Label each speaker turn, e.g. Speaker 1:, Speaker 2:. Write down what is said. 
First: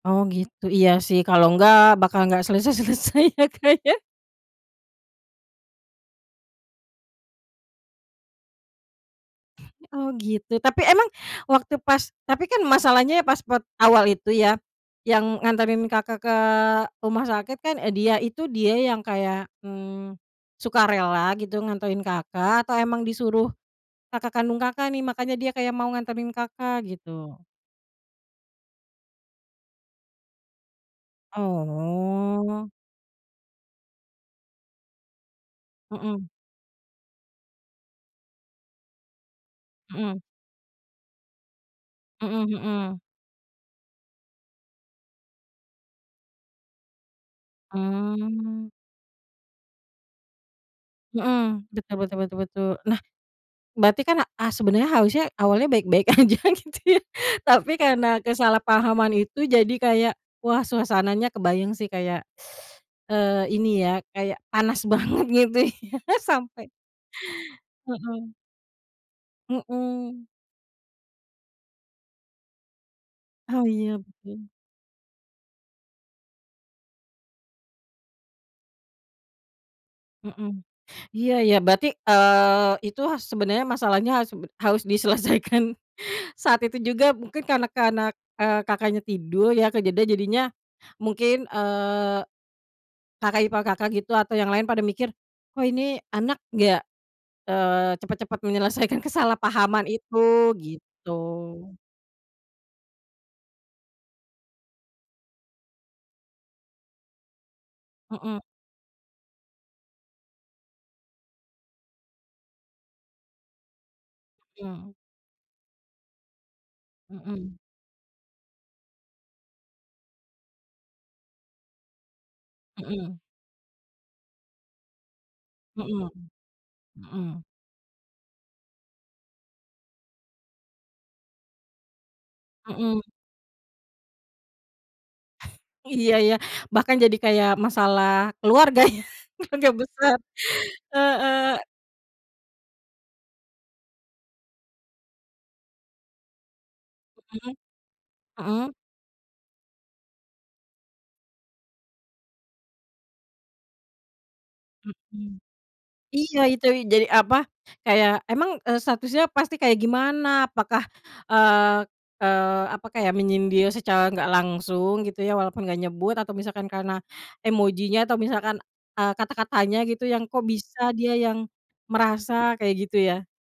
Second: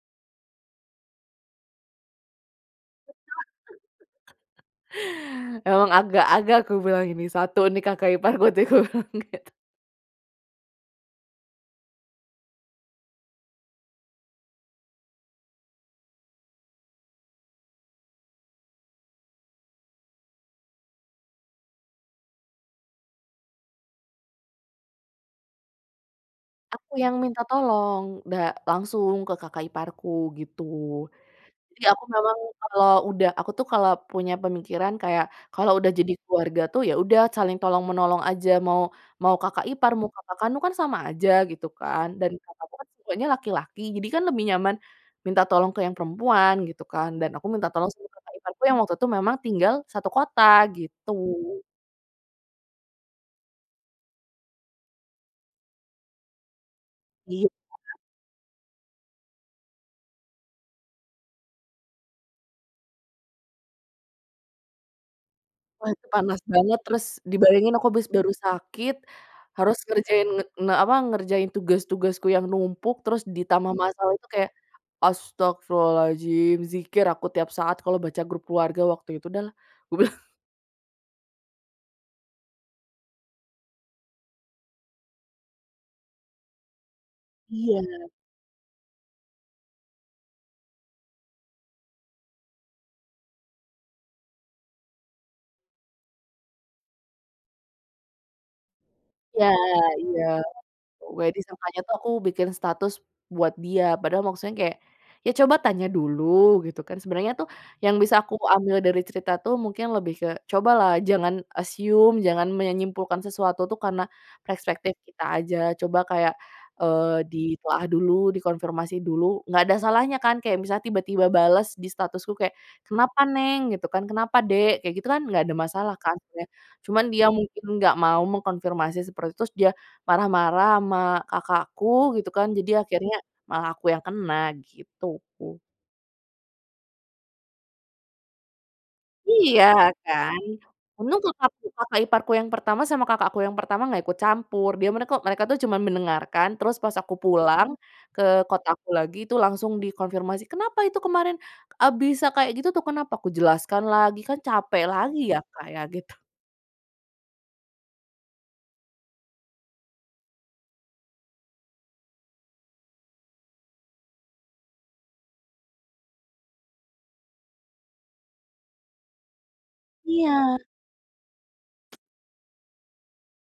Speaker 1: Oh, gitu. Iya sih, kalau enggak, bakal nggak selesai-selesai ya, Kak,
Speaker 2: [unintelligible]
Speaker 1: ya.
Speaker 2: Emang agak-agak kubilang ini satu nih, kakak iparku tuh kubilang gitu.
Speaker 1: Oh, gitu, tapi emang waktu pas tapi kan masalahnya ya pas per awal itu ya, yang nganterin Kakak ke rumah sakit kan, dia itu dia yang kayak, hmm, sukarela gitu nganterin Kakak atau emang disuruh kakak kandung Kakak nih, makanya dia kayak mau nganterin Kakak,
Speaker 2: Aku yang
Speaker 1: gitu?
Speaker 2: minta tolong, da langsung ke kakak iparku, gitu. Jadi aku memang,
Speaker 1: Oh.
Speaker 2: kalau udah aku tuh kalau punya pemikiran kayak kalau udah jadi
Speaker 1: Mhm.
Speaker 2: keluarga tuh, ya udah saling tolong menolong aja mau mau kakak ipar, mau
Speaker 1: Mhm.
Speaker 2: kakak kandung kan sama aja, gitu kan. Dan
Speaker 1: Mhm
Speaker 2: kakakku kan
Speaker 1: mhm.
Speaker 2: semuanya laki-laki jadi kan lebih nyaman minta tolong ke yang perempuan, gitu kan, dan aku minta tolong sama kakak iparku
Speaker 1: Mmm.
Speaker 2: yang waktu itu memang tinggal satu kota, gitu.
Speaker 1: Mhm, betul betul betul. Nah, berarti kan, a sebenarnya harusnya awalnya baik-baik aja, gitu ya,
Speaker 2: Iya
Speaker 1: tapi
Speaker 2: heeh.
Speaker 1: karena kesalahpahaman itu jadi kayak, wah, suasananya kebayang sih kayak, eee, ini ya, kayak panas banget, gitu
Speaker 2: Wah,
Speaker 1: ya,
Speaker 2: itu panas
Speaker 1: sampai
Speaker 2: banget, terus dibayangin aku abis baru
Speaker 1: Heeh.
Speaker 2: sakit, harus
Speaker 1: Mhm.
Speaker 2: ngerjain, nge eee, apa, ngerjain tugas-tugasku yang numpuk, terus
Speaker 1: Oh,
Speaker 2: ditambah
Speaker 1: iya,
Speaker 2: masalah itu
Speaker 1: betul.
Speaker 2: kayak, astaghfirullahaladzim, dzikir aku tiap saat kalo baca grup keluarga waktu itu dah, kubilang.
Speaker 1: Mhm. Iya, ya, berarti, eee, itu sebenarnya masalahnya, harus harus diselesaikan saat itu juga mungkin karena karena,
Speaker 2: Iya.
Speaker 1: eee, Kakaknya tidur ya, kejadiannya jadinya mungkin, eee, kakak ipar Kakak gitu, atau yang lain pada mikir, "Kok ini anak nggak, eee, cepat-cepat menyelesaikan
Speaker 2: Ya,
Speaker 1: kesalahpahaman
Speaker 2: iya.
Speaker 1: itu?",
Speaker 2: Pokoknya
Speaker 1: gitu.
Speaker 2: disangkanya tuh aku bikin status buat dia, padahal maksudnya kayak, ya coba tanya dulu, gitu kan. Sebenernya tuh yang bisa aku
Speaker 1: Mhm.
Speaker 2: ambil dari cerita tuh, mungkin lebih ke cobalah jangan assume, jangan menyimpulkan sesuatu tuh karena
Speaker 1: Mmm.
Speaker 2: prespektif kita aja, coba kayak, eee,
Speaker 1: Mhm.
Speaker 2: ditelaah dulu, dikonfirmasi dulu, nggak ada salahnya kan kayak, misalnya tiba-tiba balas di statusku kayak,
Speaker 1: Mhm.
Speaker 2: "Kenapa, Neng?", gitu kan. "Kenapa, Dek?", kayak gitu kan, nggak ada masalah
Speaker 1: Mhm.
Speaker 2: kan sebenarnya. Cuman dia
Speaker 1: Mhm.
Speaker 2: mungkin nggak mau mengkonfirmasi seperti itu, terus dia marah-marah sama kakak aku, gitu kan, jadi
Speaker 1: Mhm.
Speaker 2: akhirnya malah aku yang kena, gitu.
Speaker 1: Iya, ya, bahkan jadi kayak masalah keluarga ya,
Speaker 2: Iya,
Speaker 1: keluarga besar.
Speaker 2: kan, untung kakakku
Speaker 1: Heeh.
Speaker 2: kakak iparku yang pertama, sama kakak aku yang pertama nggak ikut campur, dia mereka mereka tuh cuma mendengarkan, terus pas aku
Speaker 1: Mhm.
Speaker 2: pulang ke
Speaker 1: Mhm.
Speaker 2: kotaku lagi, itu langsung dikonfirmasi, "Kenapa itu kemarin? A bisa kayak gitu tuh kenapa?". Ku jelaskan lagi, kan capek lagi
Speaker 1: Mhm.
Speaker 2: ya, Kak, ya, gitu.
Speaker 1: Iya, itu. Jadi, apa, kayak emang, eee, statusnya pasti kayak, gimana, apakah, eee eee, apa kayak menyindir secara nggak langsung, gitu ya, walaupun nggak nyebut, atau misalkan karena emojinya atau misalkan, eee, kata-katanya gitu, yang kok
Speaker 2: Iya.
Speaker 1: bisa dia yang merasa, kayak gitu, ya.